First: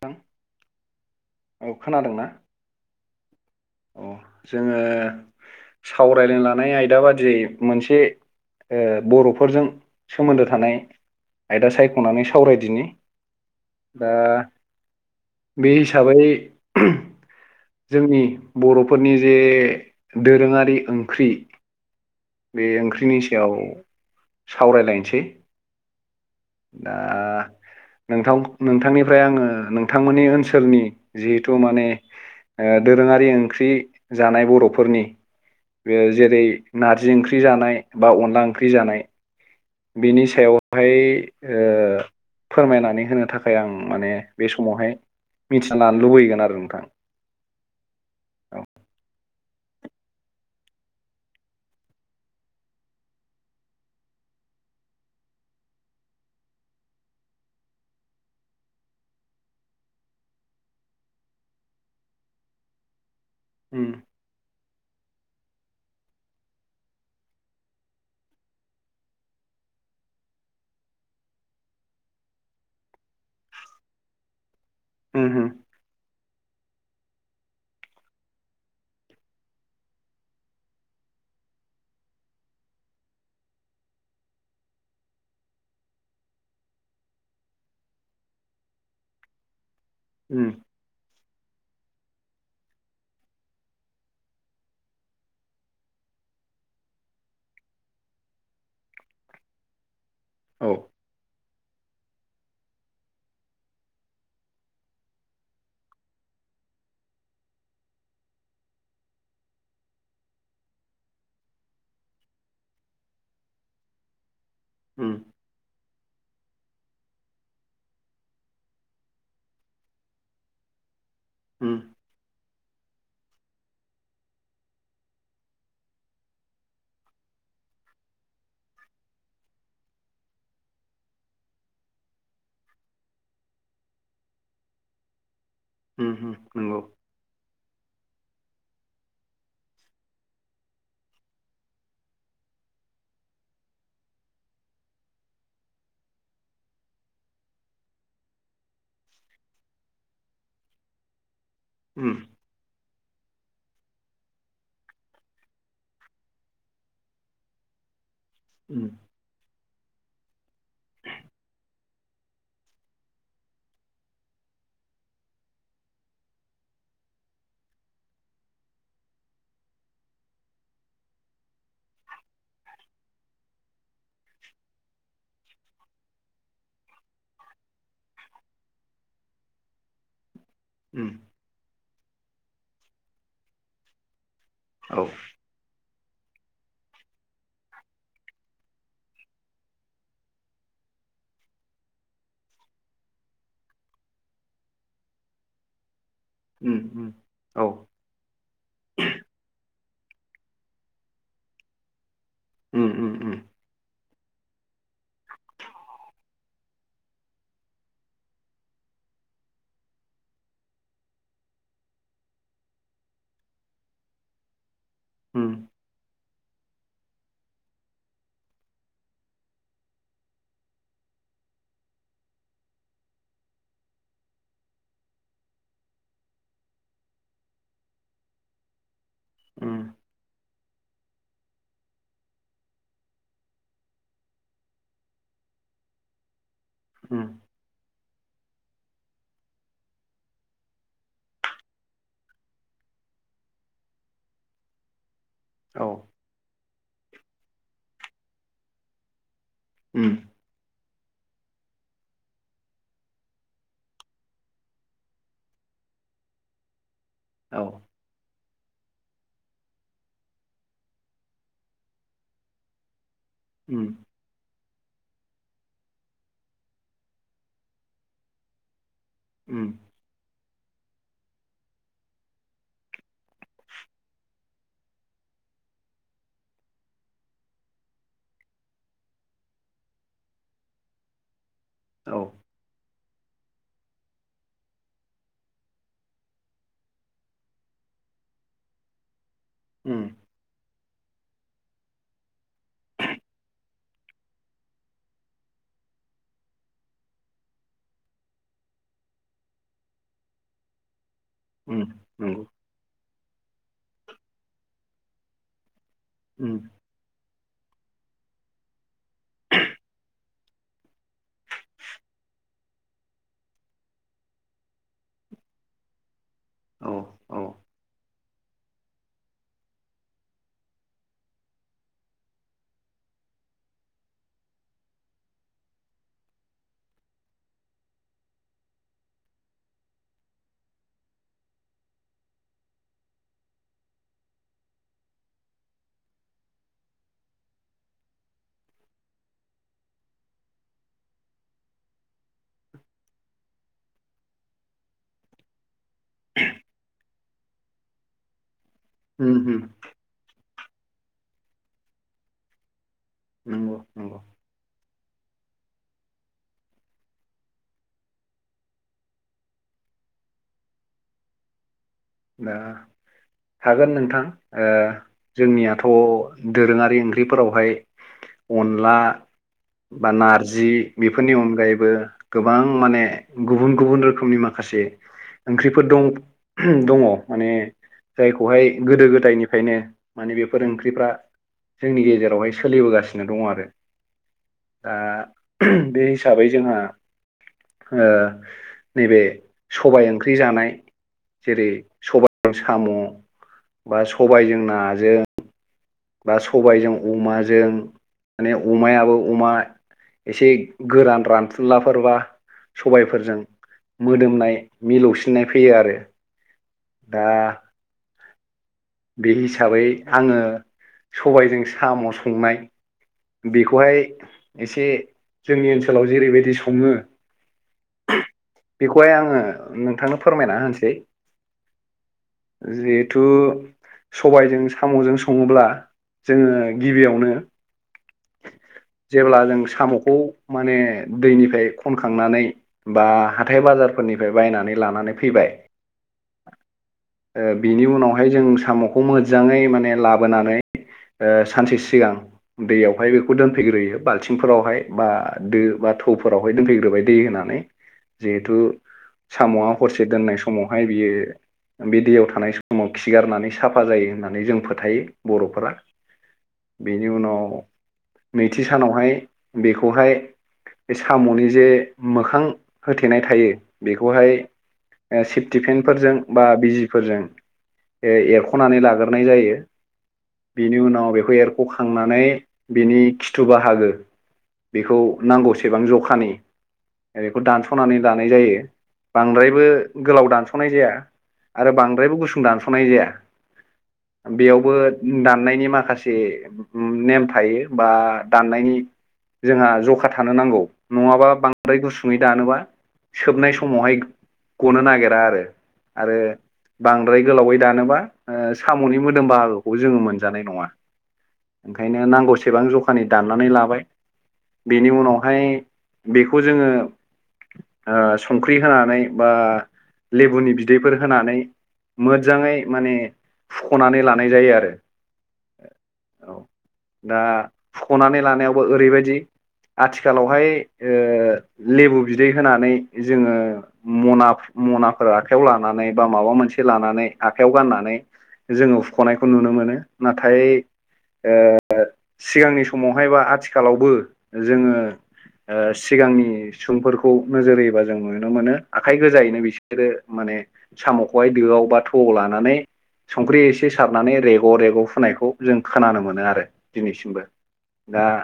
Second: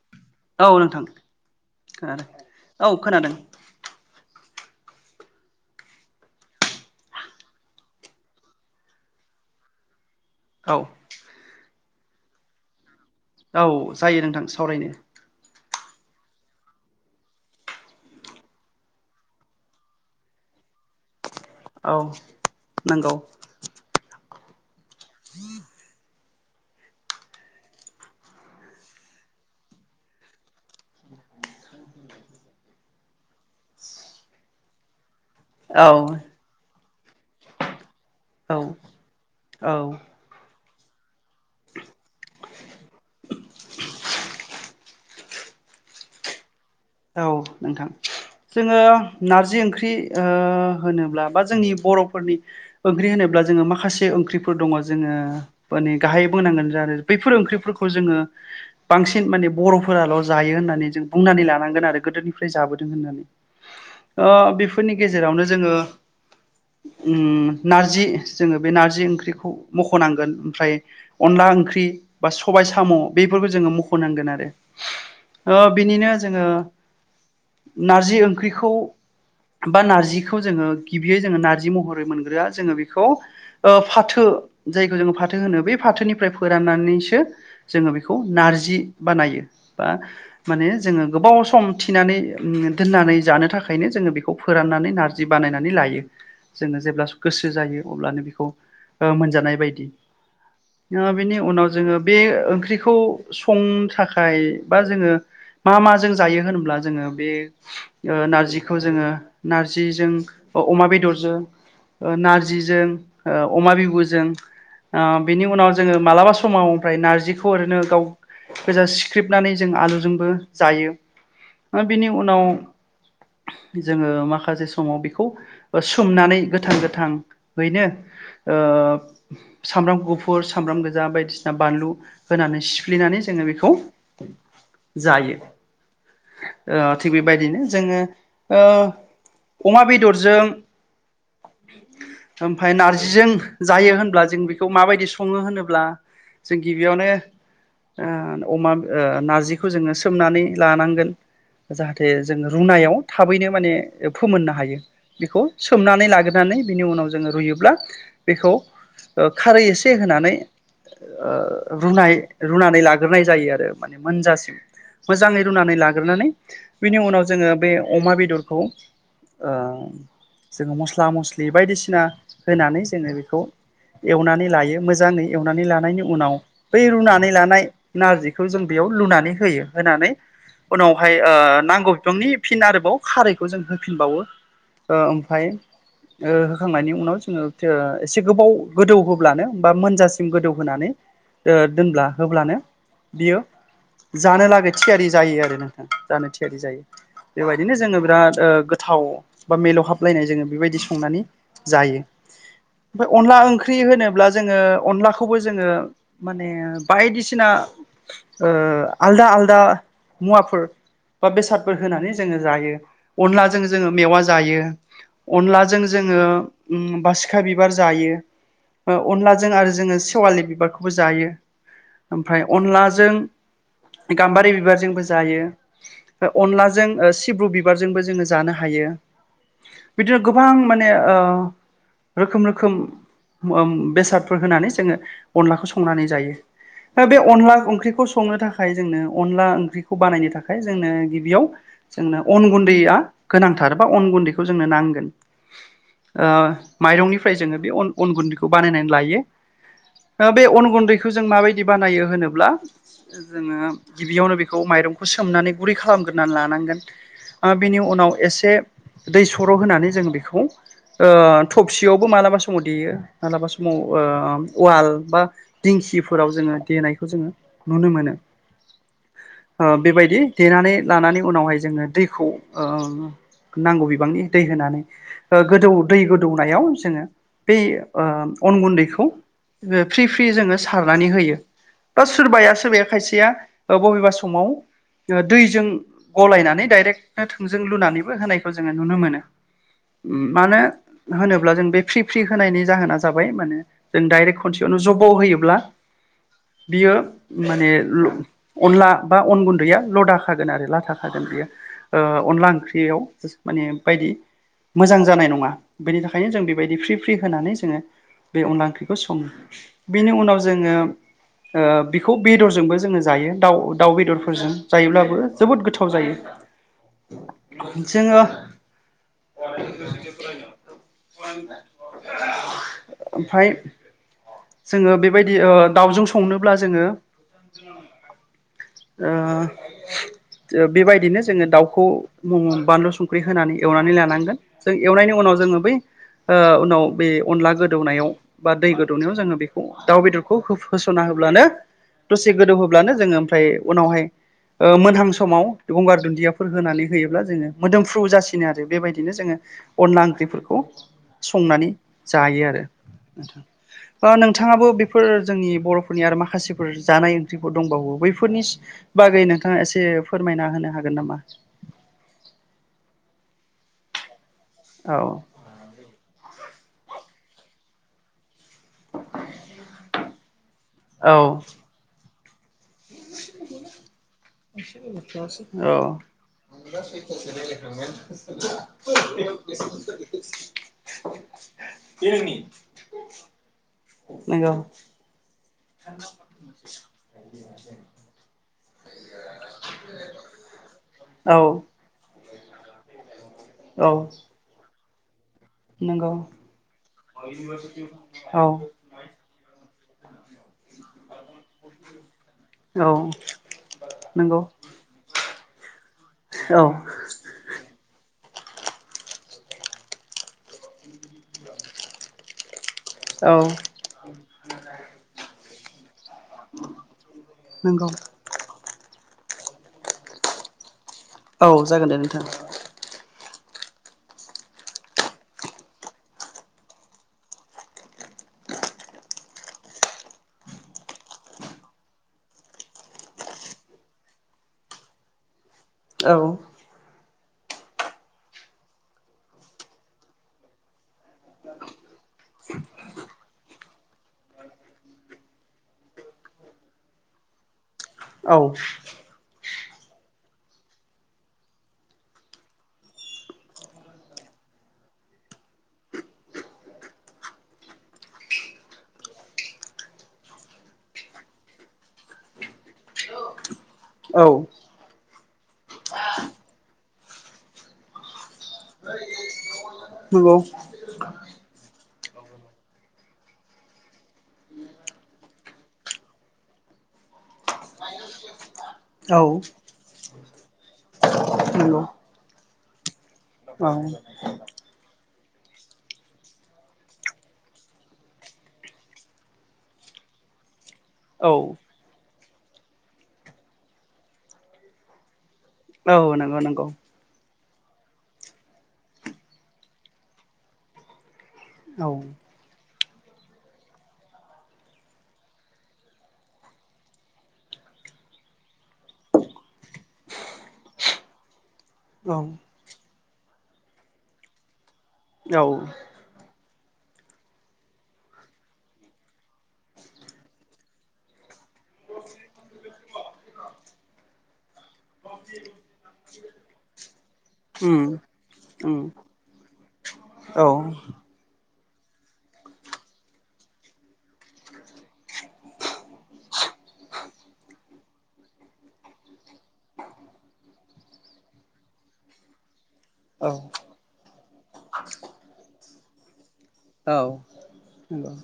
थां औ नोंथां खोनादों औ खोनादों अ जोङो सावरायलाय लानाय आयदा बादियै मोनसे ओ बर'फोरजों सोमोन्दो थानाय औ आयदा सायख'नानै सावरायदिनि औ दा जायो नोंथां सावरायनो बे हिसाबै जोंनि बर'फोरनि जे दोरोङारि ओंख्रि औ बे नंगौ ओंख्रिनि सायाव सावरायलायनो [inaudible] दा नोंथां नोंथांनिफ्राय आङो नोंथांमोननि ओनसोलनि जिहेथु माने ओ दोरोङारि ओंख्रि जानाय बर'फोरनि औ बे जेरै नारजि ओंख्रि जानाय बा अनला ओंख्रि जानाय औ औ बिनि सायावहाय ओ फोरमायनानै होनो थाखाय आं माने बे समावहाय मिथिना लानो लुबैगोन आरो नोंथां औ नोंथां औ जोङो नारजि ओंख्रि ओ होनोब्ला बा जोंनि बर'फोरनि ओंख्रि होनोब्ला जोङो माखासे ओंख्रिफोर दं जोंङो बोनि गाहाय बो होननांगोन बैफोर ओंख्रि फोरखौ बांसिन माने बर'फोराल' जायो होननानै जों बुंनानै ला नांगोन आरो गोदोनिफ्राय जाबोदों होननानै उम ओ बेफोरनि गेजेरावनो जोङो उम नार्जि जोङो बे नार्जि ओंख्रिखौ मख'नांगोन ओमफ्राय अनला ला ओंख्रि बा सबबाय स'म बेफोरखौ जोङो मखनांगोन आरो उम उम ओ बिनिनो जोङो नारजिओंख्रिखौ बा नार्जिखौ जोङो गिबियै जोङो नार्जि महरै मोनग्रोआ जोङो बेखौ ओ फाथो जायखौ जोङो फाथो होनो बे फाथोनिफ्राय फोराननानैसो जोङो बेखौ नार्जि बानायो । बा उम माने जोङो गोबाव सम थिनानै उम दोननानै जानो थाखायनो जोङो बेखौ फोराननानै नार्जि बानायनानै लायो । जोङो जेब्ला गोसो जायो अब्लानो बेखौ ओ मोनजानाय बायदि औ ओ‌ बि उनाव जोङो बे ओंख्रिखौ सं थाखाय बा जोङो मा मा ज जों जाङोहोनब्ला बे नार्जिखौ जोङो नार्जिजों अमा बेद दरजों ओ नार्जिजों ओ अमा बिबुजों ओ उम बिनि उनाव जोङो मालाबा स समाव ओमफ्राय नार्जिखौ ओरैनो गाव गोजा सिख्रेबनानै जों आलुजोंबो जायो । उम उम ओ बिनि उनाव [inaudible] जोङो माखासे समाव बेखौ सोमनानै गोथां गोथाङैनो ओ ओ सामब्राम गुफुर सामब्राम गोजा बायदिसिना बानलु होनानै सिफ्ललिनानै जोङो बेखौ [inaudible] जायो उम नंगौ ओ थिग बेबायदिनो जोङो ओ अमा बेदरजों ओमफाय नार्जिजों जायो होनब्ला जों बेखौ माबायदि सङो होनोब्ला जों गिबियावनो ओ अमाब ओ नार्जिखौ जोङो सोमनानै लानांगोन जाहाथे उम जों रुनायाव थाबैनो माने फोमोननो हायो बेखौ सोमनानै लाग्रोनानै बिनि उनाव जोङो रुयोब्ला बेखौ उम ओ खारै एसे होनानै ओ‌ रुनाय रुनानै लाग्रोनाय जायो आरो माने मोनजासिम मोजाङै रुनानै लाग्रोनानै बिनि उनाव जोङो बे अमा बेदरखौ ओ‌ जोङो मस्ला मस्लि बायदिसिना होनानै जोङो बेखौ एवनानै लायो मोजाङै एवनानै लानायनि उनाव बै रुनानै लानाय नारजिखौ जों बेयाव लुनानै होयो होनानै उम उनावहाय ओ नांगौ बिफांनि फिन आरोबाव खारैखौ जों होफिनबावो ओ औ ओमफाय ओ होखांनायनि उनाव जोङो जो‌ एसे गोबाव गोदौ होब्लानो बा मोनजासिम गोदौहोनानै ओ दोनब्ला होब्लानो बियो जानो लागै थिखारि जायो आरो नोंथां जानो थियारि उम जायो उम औ बेबायदिनो जोङो बिराद ओ गोथाव बा मिलौहाब हाबलायनाय जोङो बेबायदि संनानै जायो । उम उम उम ओंख्रि होनोब्ला जोङो अनलाखौबो जोङो माने बायदिसिना ओ आलदा आलदा मुवाफोर बा बेसादफोर होनानै जोङो जायो अनलाजों जोङो मेवा जायो । उम अनलाजों जोङो उम बासिखा बिबार जायो । ओ अनलाजों आरो जोङो सेवालि बिबारखौबो जायो । ओमफाय अनलाजों गाम्बारि बिबारजों जायो अनलाजों ओ सिब्रु बिबारजोंबो जोङो जानो हायो उम । बिदिनो गोबां माने ओ रोखोम रोखोम उम बेसादफोर होनानै जोङो अनलाखौ संनानै जायो । ओ बे उम अनला ओंख्रिखौ संनो थाखाय जोंनो अनला ओंख्रि खौ बानायनो थाखाय जोंनो गिबियाव जोंनो अन गुन्दैया गोनांथार बा अन गुन्दैखौ जोंनो नांगोन । औ ओ माइरंनिफ्राय जोङो बे अन अन गुन्दैखौ बानायनानै लायो उम । बे अन गुन्दैखौ जों माबायदि बानायो होनोब्ला जोङो गिबियावनो बेखौ बे माइरंखौ सोमनानै गुरै खालामगोरोनानै लानांगोन औ बेनि उनाव एसे दै सर' होनानै जों बेखौ थबसियावबो मालाबा समाव देयो मालाबा स माव उम वाल बा दिंखिफोराव जोङो देनायखौ जोङो नुनो मोनो उम बेबायदि देनानै लानानै उनावहाय जोङो दैखौ नांगौ बिबांनि दै होनानै गोदौ दै गोदौनायाव जोङो अन गुन्दैखौ फ्रि फ्रि जोङो सारनानै होयो । बा औ सोरबाया सोरबाया खायसेया बबेबा समाव दैजों गलायनानै डाइरेक्ट थोंजों लुनानैबो होनायखौ जोङो नुनो मोनो । मानो होनोब्ला जों बे फ्रि फ्रि होनायनि जाहोना जाबाय माने जों दडाइरेक्ट खनसेयावनो जबाव होयोब्ला बियो माने अनला बा अन गुन्दैया लदाखागोन आरो ला थाखागोन हागोन उम उम बेयो नंगौ अनला ओंख्रियाव माने बायदि मोजां जानाय नङा । बेनि थाखायनो जों उम बेबायदि फ्रि फ्रि होनानै ज जोङो बे अनला ओंख्रिखौ सङो बेनि उनाव जोङो ओ बेखौ बेदरजोंबो जोङो जायो । दाउ दाउ बेदरफोरजों जायोब्लाबो जोबोद गोथाव जायो औ औ । जोङो ओमफाय। जोङो बेबायदि दाउजों संनोब्ला जोङो आ। बेबायदिनो जोङो दाउखौ बानलु संख्रि होनानै एवनानै लानांगोन जों एवनायनि उनाव ज ब उनाव बे अ गोदौनाय बा दैदौनाय जोङो बेखौ दाउ बेदरखौ होस'ना होब्लानो दसे गोदौ होब्लानो जोङो ओमफ्राय उनावहाय मोनहां समाव गंगार दुन्दियाफोर होनानै होयोब्ला जोङो मोदोमफ्रु जासिनो आरो बेबायदिनो जोङो उम उम अनला ओंख्रिफोरखौ संनानै जायो आरो नंगौ नंगौ। बिथाङाबो बेफोर जोंनि बर'फोरनि आरो माखासेफोर जानाय ओंख्रिफोर दंबावो बैफोरनि बागैनो नोंथाङा एसे फोरमायना होनो हागोन नामा? [inaudible] दा हागोन नोंथां औ जोंनियाथ' दोरोङारि ओंख्रिफोरावहाय अनला बा नारजि बेफोरनि औ अनगायैबो गोबां माने गुबुन गुबुन रोखोमनि माखासे ओंख्रिफोर औ दं दङ माने जायखौहाय गोदो गोदायनिफ्रायनो माने बेफोर ओंख्रिफ्रा जोंनि गेजेरावहाय सोलिबोगासिनो दं आरो नंगौ। दा बे हिसाबै जोंहा नैबे सबाय ओंख्रि जानाय औ जेरै सबायजों साम' बा औ सबायजों नाजों नंगौ बा सबायजों अमाजों औ माने अमायाबो अमा एसे गोरान रानथुलाफोरबा औ सबायफोरजों नंगौ मोदोमनाय मिलौसिननाय फैयो आरो औ। दा बे हिसाबै आङो। सबायजों साम' संनाय औ बेखौहाय एसे जोंनि ओनसोल नोलाव जेरैबायदि सङो। नंगौ बेखौहाय आङो नोंथांनो फोरमायना होनोसै। औ जागोन दे नोंथां। थु सबबायजों साम'जों सङोब्ला जोङो गिबियावनो जेब्ला जों साम'खौ माने दैनिफ्राय खनखांनानै बा हाथाय बाजार फोरनिफ्राय बायनानै लानानै फैबाय औ। ओ बिनि उनावहाय जों साम'खौ मोजाङै माने लाबोनानै ओ सानसे सिगां दैयावहाय बेखौ दोनफैग्रोयो बाल्थिंफोरावहाय बा दो बा थौफोरावराय दोनफैग्रोबाय दै होनानै औ जेहेथु साम'याव हरसे दोननाय समावहाय बियो बे दैयाव थानाय समाव खिगारनानै साफा जायो होननानै जों फोथायो बर'फोरा बेनि उनाव नैथि सानावहाय बेखौहाय बे साम'नि जे मोखां होथेनाय थायो औ बेखौहाय सेफटि फेनफोरजों बा बिजिफोरजों ए एरख' खनानै लाग्राय जायो नंगौ बेनि उनाव बे एरख' खांनानै बिनि खिथु बाहागो बेखौ नांगौसेबां जखानि ओ बेखौ दानस'नानै लानाय जायो। औ बांद्रायबो गोलाव दानस'नाय जाया आरो नंगौ बांद्रायबो गुसुं दानस'नाय जाया। बेयावबो औ दाननायनि माखासे नेम थायो बा दाननायनि जोंहा जखा थानो नांगौ। नङाबा बांद्राय गुसुङै दानोबा सोबनाय समावहाय गनो नागिरा आरो औ आरो नंगौ बांद्राय गोलावै दानोबा ओ साम'नि मोदोम बाहागोखौ जोङो मोनजानाय नङा औ ओंखायनो नांगौसेबां जख फानि दाननानै लाबाय बेनि उनावहाय बेखौ जोङो ओ संख्रि होनानै बा लेबुनि बिदैफोर होनानै औ मोजाङै माने फुख'नानै लानाय जायो आरो औ औ दा फुख'नानै लानायावबो ओरैबायदि आथिखालावहाय ओ लेबु बिदै होनानै जोङो म'ना म'नाफोर आखायाव लानानै बा माबा मोनसे लानानै आखाइयाव उम गाननानै जोङो उम सुख'नायखौ नुनो मोनो नाथाय औ ओ सिगांनि समावहाय बा आथिखालावबो जोङो ओ सिगांनि सुबुंफोरखौ नोजोर होयोबा जों नुनो मोनो आखाइ गोजायैनो बिसोरो म साम'खौहाय दोआव बा थौआव लानानै औ संख्रि एसे सारनानै रेग' रेग' फुनायखौ जों खोनानो मोनो आरो दिनैसिमबो दा हेलौ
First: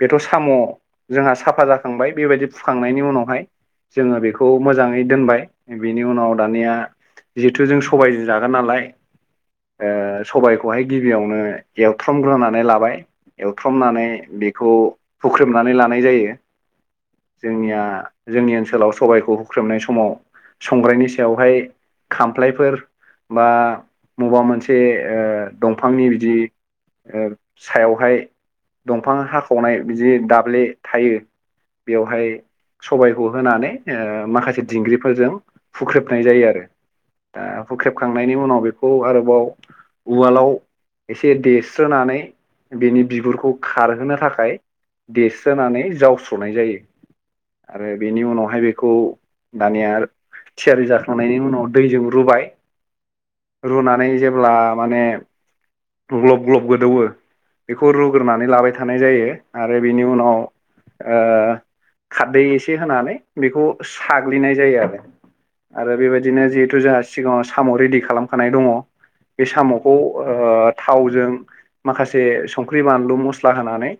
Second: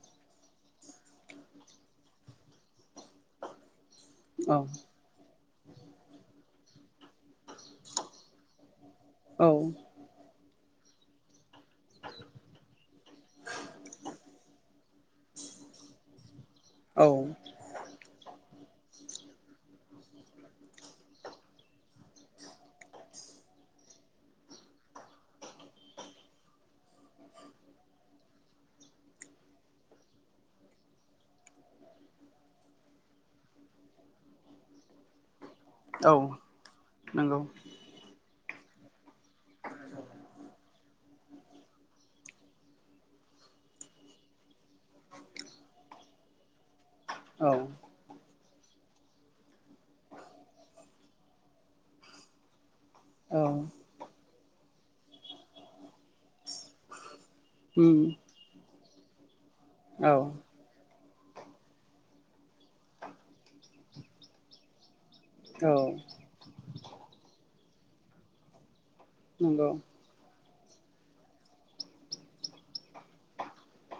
बेथ' साम' जोंहा साफा जाखांबाय बेबायदि फुखांनायनि उनावहाय जोङो बेखौ औ मोजाङै दोनबाय बिनि उनाव दानिया जिहेथु जों सबायजों जागोन नालाय औ ओ सबायखौहाय गिबियावनो एवथ्रमग्रोनानै लाबाय एवथ्रमनानै बेखौ हुख्रेमनानै लानाय जायो औ जोंनिया जोंनि ओनसोलाव सबायखौ हुख्रेमनाय समाव संग्रायनि सायावहाय खामफ्लायफोर बा मबबा मोनसे ओ दंफांनि बिदि ओ सायावहाय दंफां हाखावनाय बिदि दाब्ले थायो बेवहाय सबायखौ होनानै ओ माखासे दिंग्रिफोरजों औ हुख्रेबनाय जायो आरो नंगौ दा हुख्रेबखांनायनि उनाव बेखौ आरोबाव उवालाव एसे देस्रोनानै बेनि बिगुरखौ खारहोनो थाखाय देरस्रोनानै जावस्र'नाय जायो औ आरो बेनि उनावहाय बेखौ दानियार थियारि जाखांनायनि उनाव दैजों रुबाय औ। रुनानै जेब्ला माने ग्लब ग्लब गोदौवो बेखौ उम रुग्रोनानै लाबाय थानाय जायो आरो बेनि औ उनाव ओ खारदै एसे होनानै बेखौ साग्लिनाय जायो आरो। औ आरो बेबायदिनो जिहेतु जोंहा सिगाङाव साम' रेडि खालामखानाय दङ बे नंगौ साम'खौ ओ थावजों माखासे संख्रि बानलु मस्ला होनानै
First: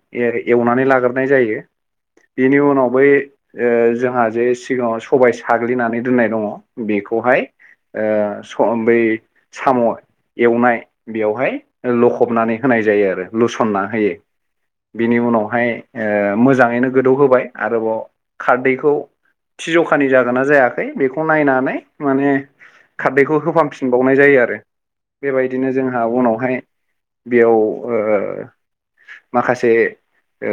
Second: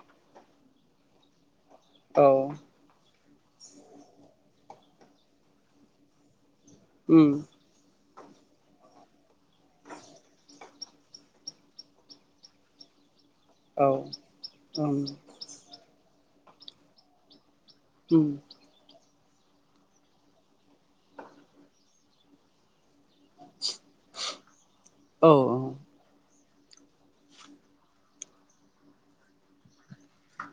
औ बिनि उनाव बै ओ जोंहा जे सिगाङाव सबाय साग्लिनानै दोननाय दङ उम बेखौहाय ओ सम बै साम' एवनाय बेवहाय लखबनानै होनाय जायो आरो लुसनना औ होयो उम बिनि उनावहाय ओ मोजाङैनो गोदौ होबाय आरोबाव उम खारदैखौ थिजखानि जागोना जायाखै बेखौ नायनानै माने खारदैखौ होफामफिन बावनाय जायो आरो औ बेबायदिनो जोंहा उनावहाय बेयाव ओ माखासे ओ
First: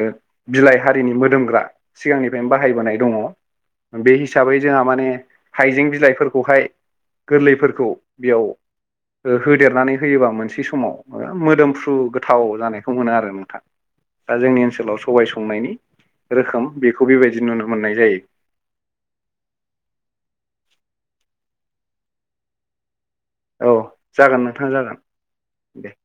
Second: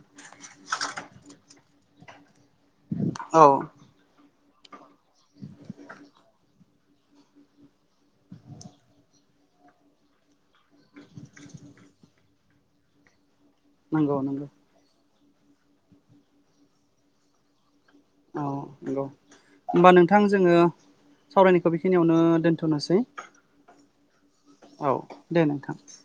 बिलाइ हारिनि मोदोमग्रा सिगांनिफ्रायनो बाहायबोनाय दङ औ बे हिसाबै जोंहा माने हाइजें बिलाइफोरखौहाय गोरलैफोरखौ बियाव होहोदेरनानै होयोबा मोनसे समाव मोदोमफ्रु गोथाव जानायखौ मोनो आरो नोंथां। नंगौ दा नंगौ जोंनि ओनसोलाव सबाय संनायनि रोखोम बेखौ बेबायदि नुनो मोननाय जायो औ नंगौ होमबा नोंथां जोङो सावरायनायखौ बेखिनियावनो दोन्थ'नोसै औ जागोन नोंथाङा जागोन दे नोंथां दे।